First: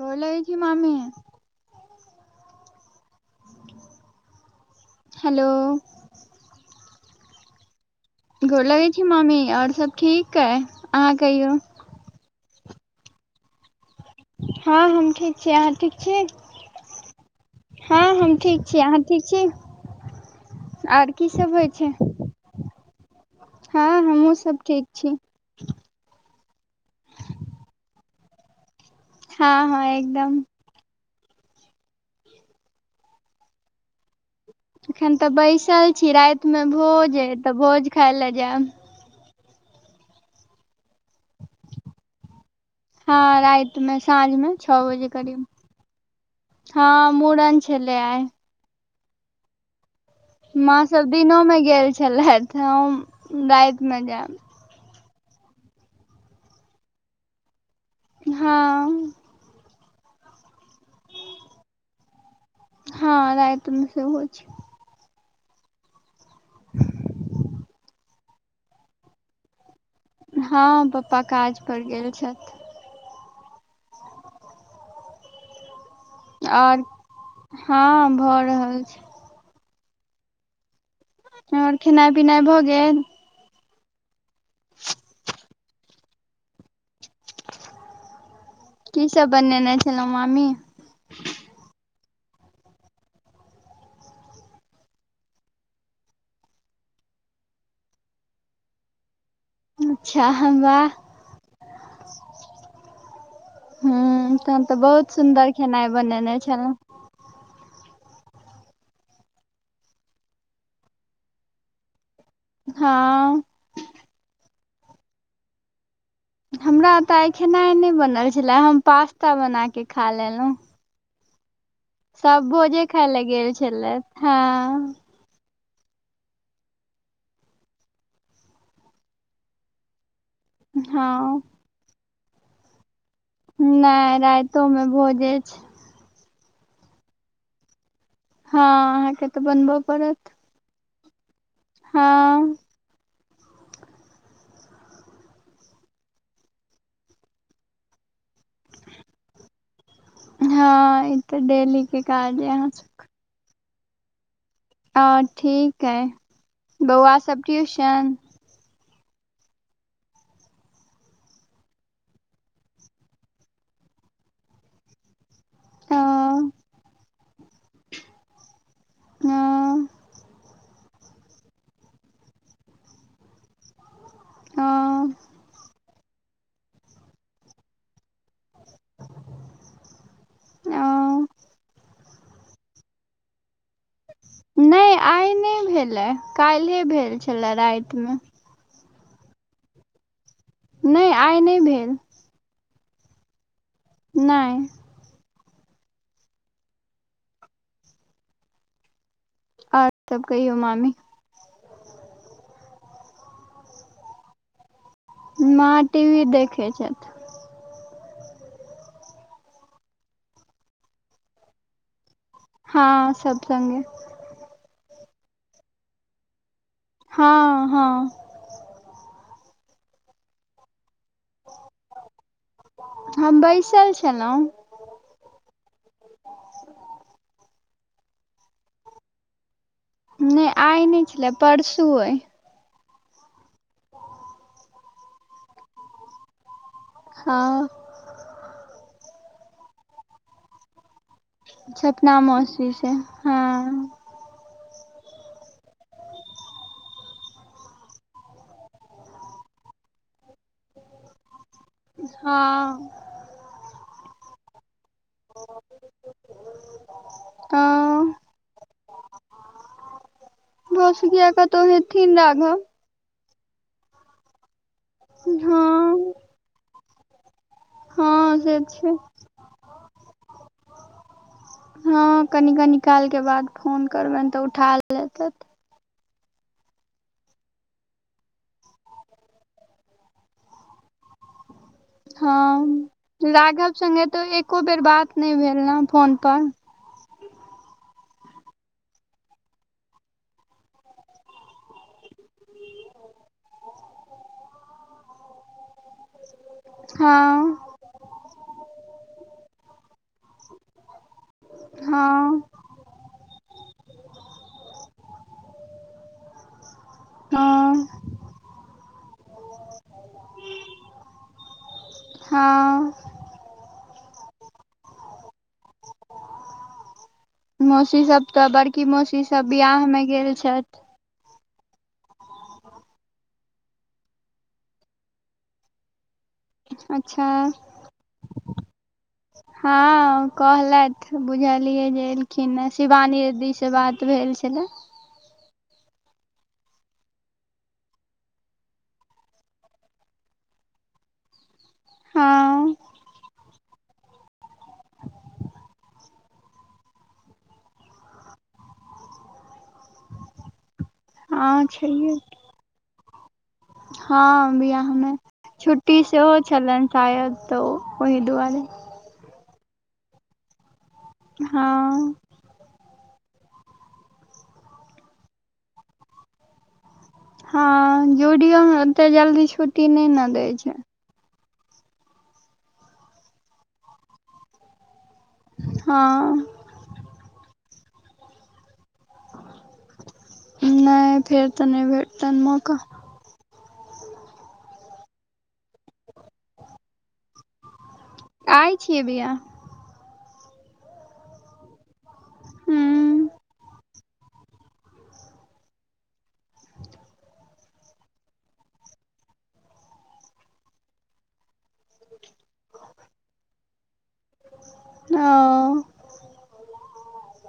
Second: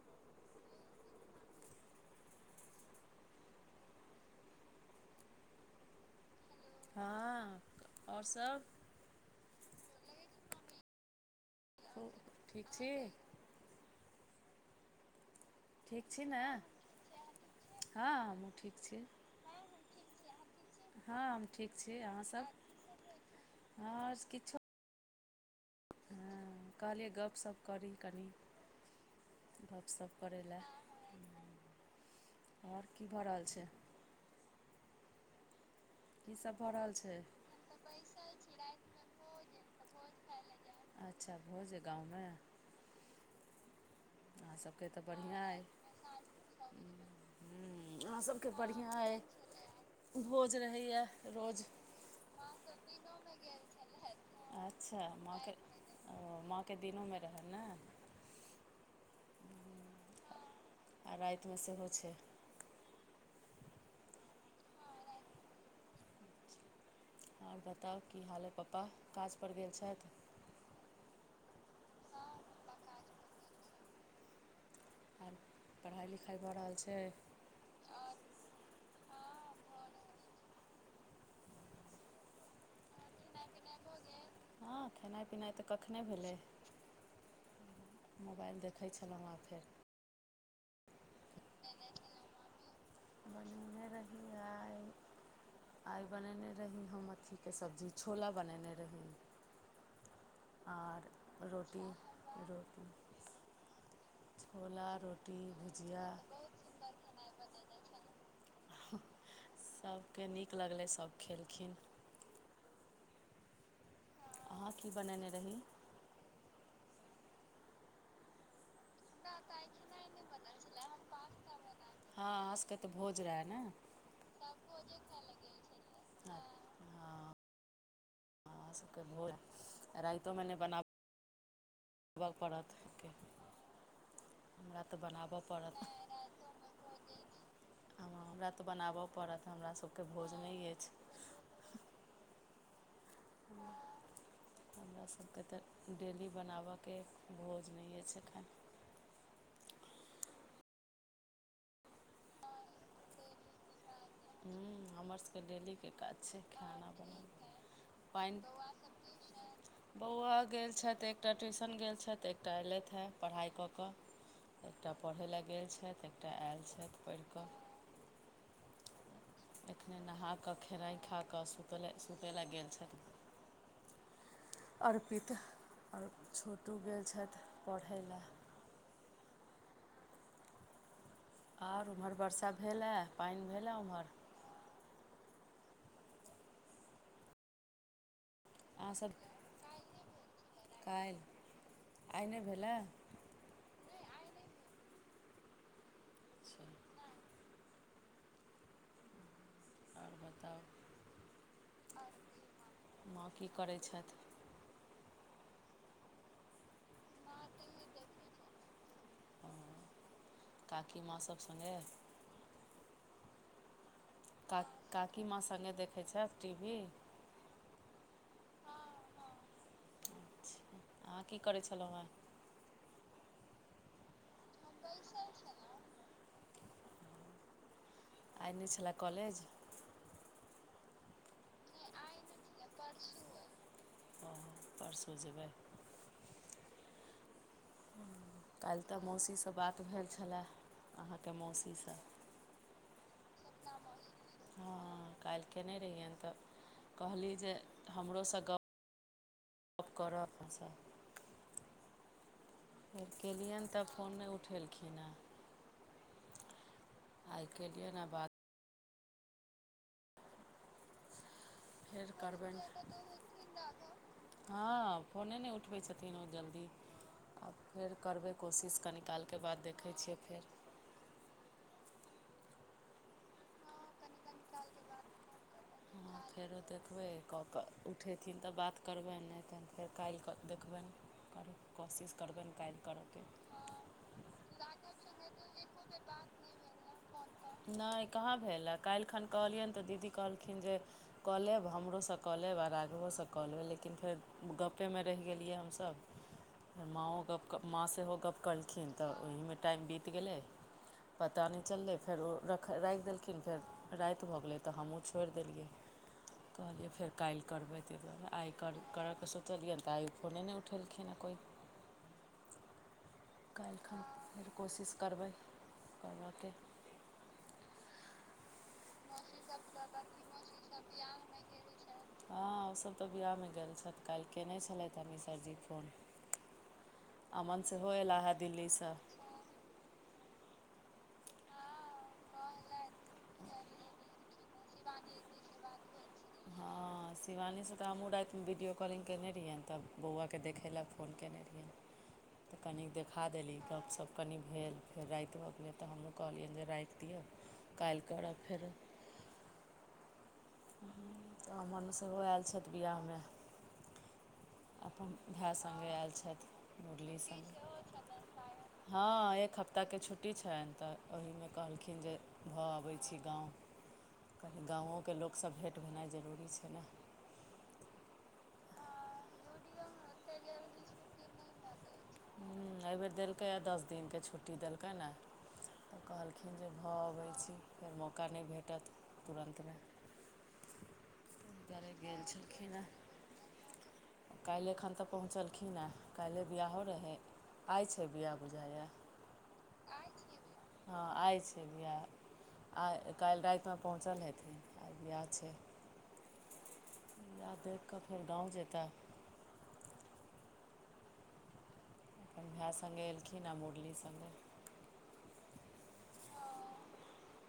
गोर लगै छी मामी। हलो हँ आओर सभ गोर लगै छी मामी आओर सब ठीक अहाँ कहियौ ठीक छी हँ हम ठीक छी अहाँ ठीक छी हँ हम ठीक छी अहाँ ठीक छी आर की हँ हम सब होइ ठीक छै छी अहाँसभ हँ आओर हमहुँ किछो सब ठीक छी हँ कहलियै गपशप करी कनी हँ हँ एकदम लए आओर की भऽ रहल छै एखन तऽ बैसल छी कीसभ रातिमे भऽ रहल भोज छै अइ तऽ भोज खाय लए जायब अच्छा भोज अइ गाँवमे। हँ राइत मे साँझ मे छओ अहाँसभके तऽ बजे बढ़िआँ करीब अइ हँ मूड़न छलै आइ। तँ बढ़िआँ अइ। भोज माँ रहैए सब दिनोमे रोज गेल माँ छलथि सब हम दिनोमे गेल रातिमे छलथि जायब अच्छा माँके ओ माँके दिनोमे रहैन न हँ आ रातिमे सेहो छै। हँ राइतमे सेहो छै आओर बताउ की हाल अय पप्पा काज पर गेल छथि। हँ पप्पा काज पर गेल हँ छथि पप्पा काज पर गेल आर पढ़ाइ लिखाइ भऽ रहल आओर छै हँ भऽ रहल छै। हँ भऽ रहल आओर खेनाइ पिनाइ भऽ गेल। खेनाइ छै पिनाइ भ गेल हँ खेनाय पिनाइ तऽ कत कखने भेलै मोबाइल देख की सब बनेने छलौं मामी। बनने रहि आइ आइ बनेने रही हम अथीके सब्जी छोला बनेने रही अच्छा वाह आर रोटी रोटी हूँ तहन तऽ छोला बहुत रोटी सुन्दर खेनाइ भुजिया बनेने छलहुँ हूं सभके नीक लगलै सब खेलखिन हँ अहाँ की बनेने रही हमरा एतऽ आइ खेनाइ नहि बनल छलए हम पास्ता बना कऽ खा लेलहुँ। आइ पास्ता बनाके हँ सब अहाँ सभके भोजे तऽ खाय ले भोजन रहे गेल ने छलथि सब हँ भोजे खाइ ले हं हं अहाँ सभके भोज आ राइतोमे नै [inaudible] बना हँ पड़त न नाय हमरा राइतोमे भोजे छै हँ हमरा हँ तऽ बनाबय अहाँके तऽ पड़त हमरा बनबऽ सभके पड़त भोज नय ऐछ हँ [inaudible] हमरा सके तऽ डेली बनाबऽके भोज नहिए छैै हँ ई तऽ डेली के काज यै अहाँ सभकेँ हम्म अ हमर सबके ठीक डेलीके अइ काज छै खाना बौआ सब बनेना ट्यूशन पाइन [inaudible] बौआ गेल छैथ एकटा ट्यूशन गेल छैथ एकटा एयलथि हेँ पढ़ाइ कऽ कऽ एकटा पढ़य लेल गेल अ, छथि एकटा अ, आयल छथि पढ़ि कऽ एखने नहा कऽ खेनाइ खा कऽ सुतय ल गेल छैत अ, अर्पित आर छोटू गेल छैथ पढ़य लेल [unintelligible] आर ओम्हर वर्षा भेलए पाइन भेलए ओम्हर नय आइ नय भेलए काल् भेल छलए रातिमे आहसभ नइ आइ नय भेल आइ नय भेलै नय [inaudible] ओर आओर तब कहि हो बताउ मामी [inaudible] माँ की करै छथि माँ टी वी देखै छैथ [inaudible] काकी माँ सब सँगे हँ सब सँगे क काकी माँ संगे देखैत छथि टी वी हँ हँ अच्छा अहाँ की करै छलो हेँ हम बैसल छलो वबसइ छलो आइ नय छलै कॉलेज नय आइ नय छलै परसू अइ [inaudible] हँ परसू जेबै हँ काल्ह तऽ मौसीसँ बात भेल छलए अहाँके मौसी सपना मौसी छै हँ हँ काल्ह कयने रहियनि तऽ कहली जे हमरोसँ गप् [inaudible] कर अपनासँ हँ फेर केलियनि तऽ फोन नय उठेलखिन हँ [inaudible] आइ अ केलियए ने य बात [unintelligible] फेर राघव करबनि हँ फोने नहि उठबै छथिन। हँ तीनोू जल्दी आ फेर करबै हँ से कोशिश छै कनीिकालके बाद देखै छियै फेर। हँ कनि क निकालके बाद फोन करबनि तऽ उठा लेत। ह फेरो देखबै कऽ कऽ उठेथिन तऽ बात करबनि नहि तनि फेर काल्हि कऽ देखबनि। आर। हँ राघव सगे तऽ एको बेर राघव बात संगे नहि भेल तऽ एको हे बेर फोन बात पर। नहि भेल हँ नहि कहाँ भेल हए काल्हि खन कहलियनि तऽ दीदी कहलखिन जे। कऽ लेब हमरोसँ कऽ लेब आओर आगुओसँ कऽ लेब लेकिन फेर गपेमे रहि गेलियै हमस। [unintelligible] फे माँओ गप्प हँ माँ सेहो गप्प कलखिन तऽ ओहीमे टाइम बीत गेलै। पता नहि चललै फेर ओख हँ राखि देलखिन। फेर राति भऽ गेलै तऽ हमहूँ छोड़ि देलियै कहलियै फेर। काल्हि करबै हँ ते दुआरेआइ करऽके सोचलियनि तऽ आइ फोने नहि उठेलखिन हेँ कोइ। हँ। काल्हिखन फेर कोशिश करबै करबाकऽके। मौसी सब तऽ बड़की मौसी सब बिियाह मऽ गेल छथि। [unintelligible] हँ ओसभ तऽ विवाहमे गेल छथि काल्हि कयने छलथि ई मिश्रा जी फोन। अच्छा। अमन सेहो अयलाह हे दिल्लीसँ हँ कहलथि बुझलियै जे एलखिन शिवानीदी। से बात भेल शिवानी छलै। दीदी से बात भेल छलै हँ शिवानीसँ तऽ हमहूँ रातिमे वीडियो कॉलिङंगग केने रहियैनि तऽ बौआके देखय लए फोन केयने रहियए। तऽ हँ कनि देख। खा देली तब सभ कनि भेल फेर राति भऽ गेल तऽ हमहूँ कहलियनि जे राखाई दिअ। काल्हि करब फेर। तऽ हँ अमन छैहे सेहो आयल छथि बियाहमे। हँ बिआहमे अपन भाय सङ्गे छुट्टी आयल सेहो छथि छलनि मुरली शायद तऽ सङ्गे ओहि दुआरे। हँ एक हफ्ताके छुट्टी छनि तऽ ओहिमे कहलखिन जे। हँ भऽ अबै छी गाँव कनि गाँवोके लोक सब भेँट होेनाइ जरूरी छै ने। हँ जू डीओमे ओते जल्दी छुट्टी नहि ने दै छै। हू एहिबेर देलकैए दस दिनके छुट्टी देलकै ने तऽ हँ कहलखिन जे। भऽ अबै छी फेर मौका नहि भेटत तुरन्तमे। नहि फेर तऽ ताहि नहि दुआरे गेल भेटतनि छलखिन मौका। हेँ काल्हि एखन तऽ पहुँचलखिन हेँ काल्हिए बियाहहो रहै। आइ छै बिहा बुझा आइ या छियै बियाह हँ आइ छै बिहा आ हूँ काल्हि रातिमे पहुँचल हेथिन आ बिहा छै। विहा देखि कऽ फेर गाँव जेतैय। अपन भाय सङ्गे एलखिन आ मुरली सङ्गे। ओ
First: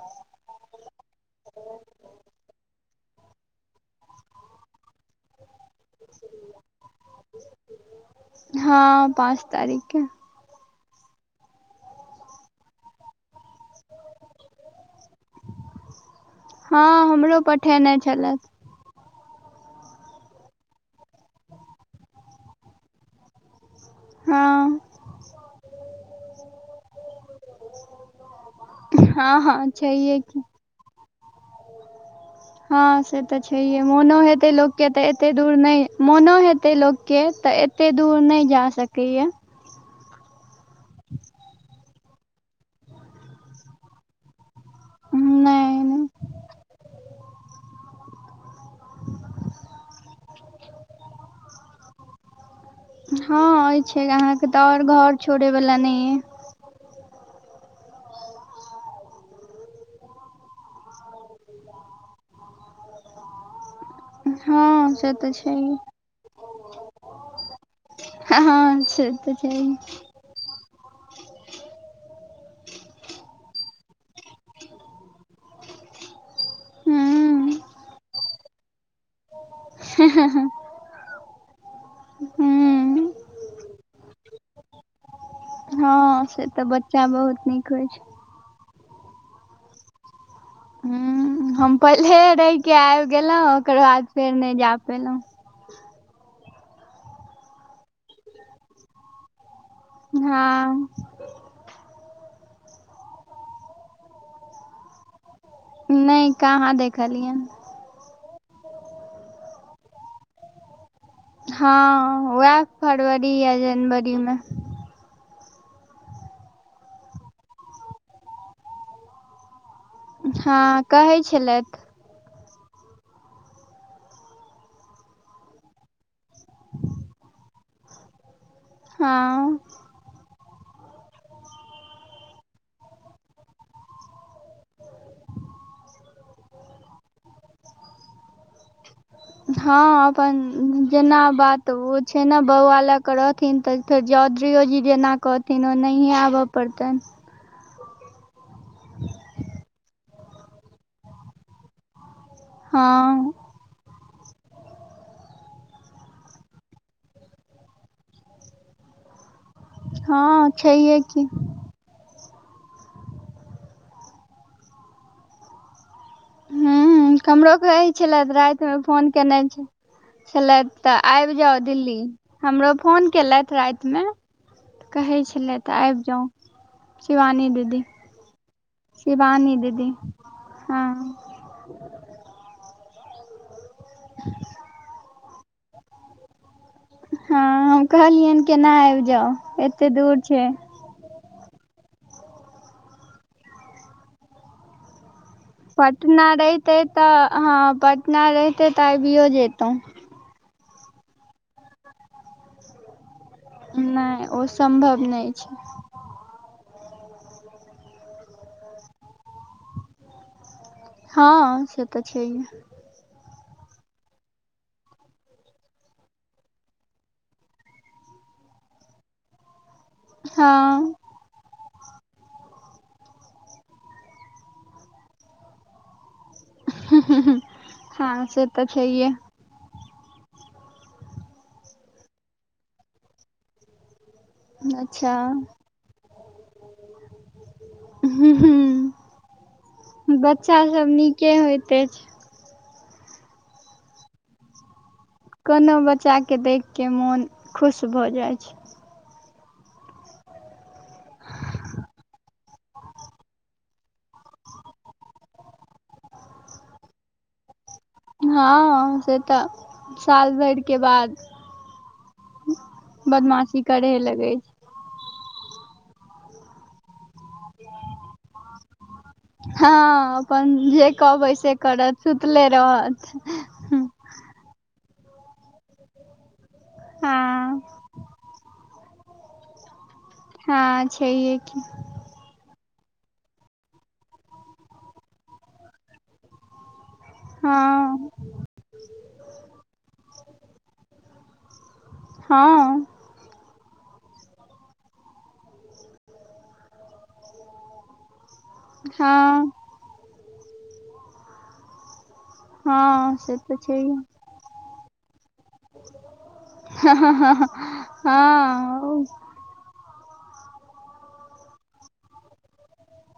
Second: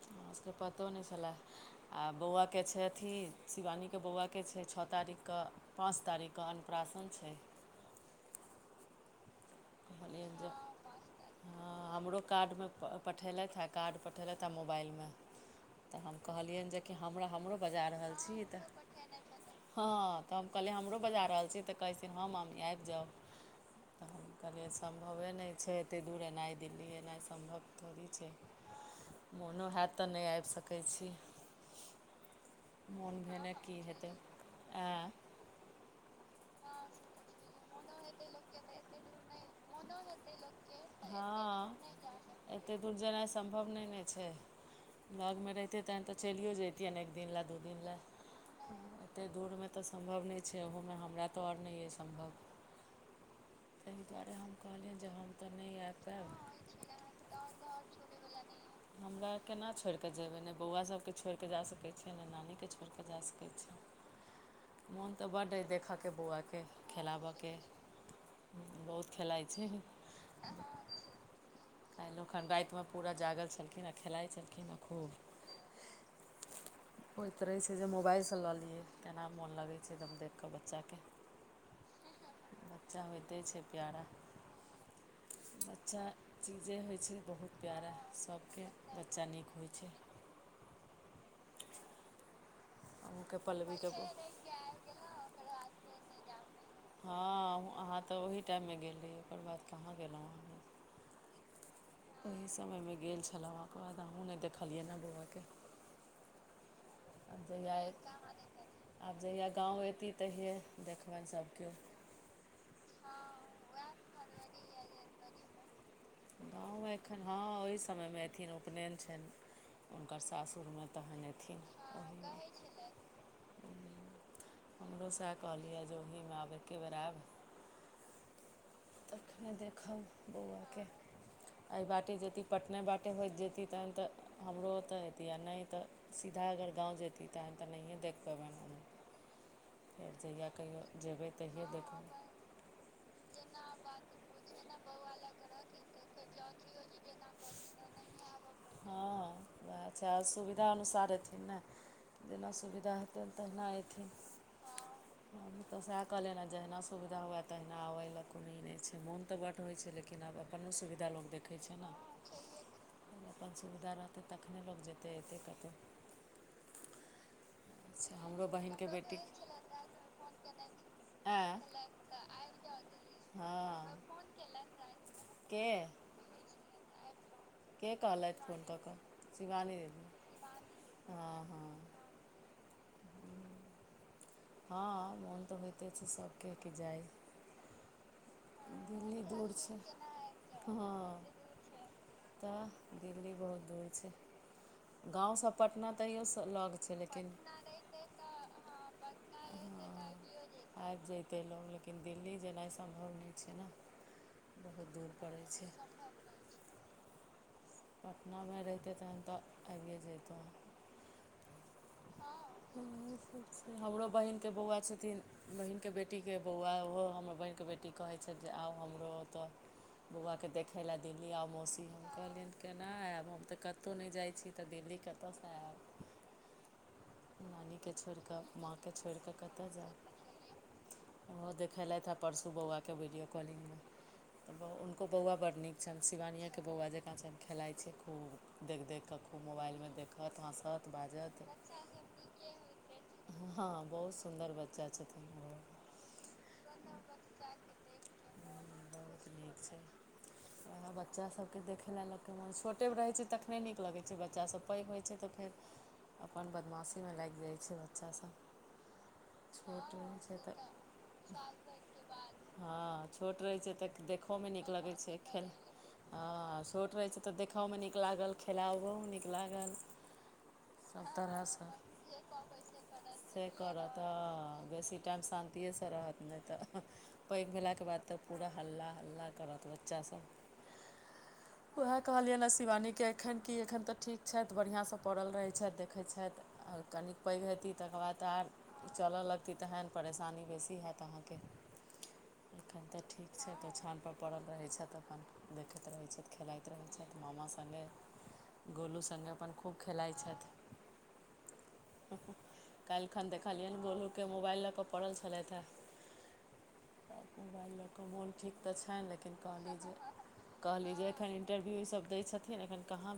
हमरा सबके पतो नहि छलैय आ बौआके छै अथी शिवानीके बौआके छै छओ तारीखके। पाँच तारीखके अन्नप्राशन छै। हँ पाँच तारीख। [unintelligible] हँ हमरो कार्ड मे पठेलैथ हे कार्ड पठेलैथ हे मोबाइल मे। तऽ हम कहलियैन हँ जेकि हमरा हमरो बजा पठेने रहल छी छलथि तऽ। हँ तऽ हम कहलियै हमरो बजा रहल छी तऽ कहै छथिन हँ मम्मी आबि जाउ। हँ कहलिए सम्भवे नय छै एतेक दूर एनाइ दिल्ली एनाइ सम्भव थोड़ी छै। हँ मोनो हँ हैत तऽ छैहे नय की आबि सकै छी। हँ से मोन तऽ भेने की छैहे मोनो हेतै लोक केँ तऽ आँय एते। दूर नय मोनो हेतय लोक केँ तऽ एतय दूर नय जा सकै य। हँ। एते दूर जेनाइ सम्भव नय नऽ छै लगमे नहि रहतियै नहि तखन तऽ चलियो जैतियैन एक। दिन ले दु दिन ले एतेक दूरमे तऽ सम्भव नइ छै ओहोमे हमरा तऽ आओर नय यऽ सम्भव। हँ ताहि एछै दुआरे अहाँकेँ हम तऽ आओर कहलियनि जे घर हम तऽ छोड़य वला नहि नय आबि यऽ पायब [inaudible] हमरा केना छोइर कऽ जेबै नय बौआ सभके छोइर कऽ जा सकै छियै नय नानीकेँ छोइर कऽ जा सकै छियै। हँ से मोन तऽ बड्ड छै अइ देखयके बौआके खेलाबऽ केँ। हँ हँ से तऽ छै [inaudible] काइलो खन राइत मऽ पूरा जागल छलखिन आ खेलाइत छलखिन हे खूब। होइत हूँ रहै छै जे मोबाइल सँ लऽ लियै केना मोन लगै छै देख कऽ बच्चा केँ बच्चा हूँ हो ते छै प्यारा बच्चा हँ से तऽ चीजे होइ बच्चा छै बहुत नीक होइ प्यारा छै सभके बच्चा नीक होइ छै हुँ हम पहिले रहि केँ आबि अहूँके गेलहुँ ओकर पल्लवीके बाद फेर नय जा पेलहुँ हँ अहाँ तऽ ओहि टाइम मे गेल रहिये ओकर बाद कहाँ गेलहुँ हँ ओही समयमे गेल छलहुँ अहाँक ओय बाद हमहूँ नय देखलियै हँ बौआ केँ नप कहाँ देखलियै जाय आब जहिया गाँव एयती तहिये देखबैन सब हँ वैह फरवरी या जनवरी मे गाँव एखन हँ ओहि समयमे एयथिन उपनयन छैन हुनकर हँ सासुरमे कहै तहन अथिन छलथि हँ कहैय छलै हमरो सैह कहलियए जे ओहीमे आब एके बेेर एब तखने हँ देखब बौआ केँ एहि बाटे जेती पटने बाटे होइत जेती तहन तऽ हमरो ओतऽ अति आ नय तऽ सीधा अगर गाँव जेती तहन तऽ नहिए देख पबैन हम हँ फेर अपन जहिया कहियो जेना जेबै तहिये बात ओ देखबै छै नऽ बौआ लऽ केँ रहथिन जेना तऽ बात फेर बुझे चौधरीयो ने जी जेना बौआ लग कहथिन रखी ओनाहिये आबऽ केओ परतैन हँ वैह छै आ सुविधा अनुसार अयथिन नऽ जेना सुविधा हेतैन हँ तेहिना एथिन हमहुँ तऽ सैह कहलियैन हँ जहिना सुविधा हुए तहिना आउ एय लऽ कोनो ई नय छै मोन तऽ बड होइ छै लेकिन आब हँ अपनो छैहे सुविधा की लोग दे खै छै नऽ अपन सुविधा रहतै तखने लोक जेतै एतै कतै हुँ कमरोे कहै अच्छा छलेऽ हमरो राइत मे बहिनके फोन बेटी केने छै छेलैथ तऽ आइब आँय जाउ दिल्ली हमरो फोन केलैथ राइत हँ मे कहै के छेलैथ आबि जाउ शिवानी दीदी के कहलथि फोन कऽ कऽ शिवानी दीदी हँ हँ [inaudible] [inaudible] हँ मोन तऽ होइते छै सब के की जाइ हँ हम कहलियनि केना आबि दिल्ली दूर जाउ छै एते दूर छै हँ तऽ दिल्ली बहुत दूर छै गाँव सब पटना रहितै तऽ हँ पटना रहितै तऽ अबियो जैतौं हँ आबि जैतै लोग लेकिन दिल्ली जेनाइ सम्भव नय छै ने नहि ओ बहुत सम्भव दूर नहि पड़ै छै पटनामे रहितै तखन तऽ आबिये जैतहु हँ से तऽ छैहे हमरो बहिनके बौआ छथिन बहिीनके बेटीके बौआ ओहो हमर बहनके बेटी कहै छथिन जे आउ हमरो होतऽ बौआके देखै हँ लए दिल्लीआउ मौसी हम कहलियनि केना आयब हम तऽ कतौ नय जाइ छी तऽ दिल्ली कतऽसँ एब नानीकेँ छोड़ि हँ से कऽ तऽ माँकेँ छैहे छोड़ि कऽ कतय जैब ओहो देखेलथि हे परसू बौआके वीडियो कॉलिंगमे हुनको अच्छा बौआ बड़ नीक छनि शिवानियें के बौआ जेकाँ छल खेलाय। खूब हूँ देख देख कऽ खूब मोबाइलमे देखत बच्चा सब हँसत नीके बाजत। होइत अछि हँ बहुत सुन्दर बच्चा छथिन ओहो कोनो बच्चाके देख कऽ मोन खुश भऽ जाइ छै। बहुत नीक छै ओहाँ बच्चा सबके देखै ले लोक हूं छोटेमे रहै छै तखने नीक लगै छै बच्चासभ पैघ होइ छै तऽ फेर। अपन बदमाशी मे लागि जाइ छै। बच्चासभ हँ से तऽ छोट रहैत साल छै तऽ भरिके बाद। साल तकके हँ छोट रहै बदमाशी छै करहे तऽ लगै देखहो मे छै नीक नीक लगै छै खेलाउ छोट रहै छै तऽ देखओ मे नीक लागल खेलाओ मे नीक लागल। हँ अपन जे लागल सब कहबै तरह से। करत सुतले रहत करत हंँ बेसी टाइम शान्तिएसँ रहत नय तऽ- पैघ हँ भेलाके बाद तऽ पूरा हल्ला हल्ला करत बच्चा सब। हँ छैहे की। कहलियनि हँ शिवानीके एखन कि एखन तऽ ठीक छथि बढ़ियाँसँ पड़ल रहै छथि देखै छथि। आओर कनिक पैघ हेती तकर हँ बाद त आर चलऽ लगती तहन परेशानी बेसी हैत अहाँके। एखन हँ तऽ ठीक छैथि तऽ ओछान पर पड़ल रहै छथि अपन देखैत रहैत छथि खेलाइत रहै छथि मामा संगे गोलू संगे अपन हँ खूब खेलाइ छथि काल्हि हँ खन से तऽ देखेलियनि छैहे गोलू के मोबाइल लऽ कऽ पड़ल छलथि हें। तऽ मोबाइल लऽ के मोन ठीक तऽ हँ छनि लेकिन कहली जे कहली जे एखन इन्टरव्यू ई सब दै छथिन अखन कहाँ भेलय।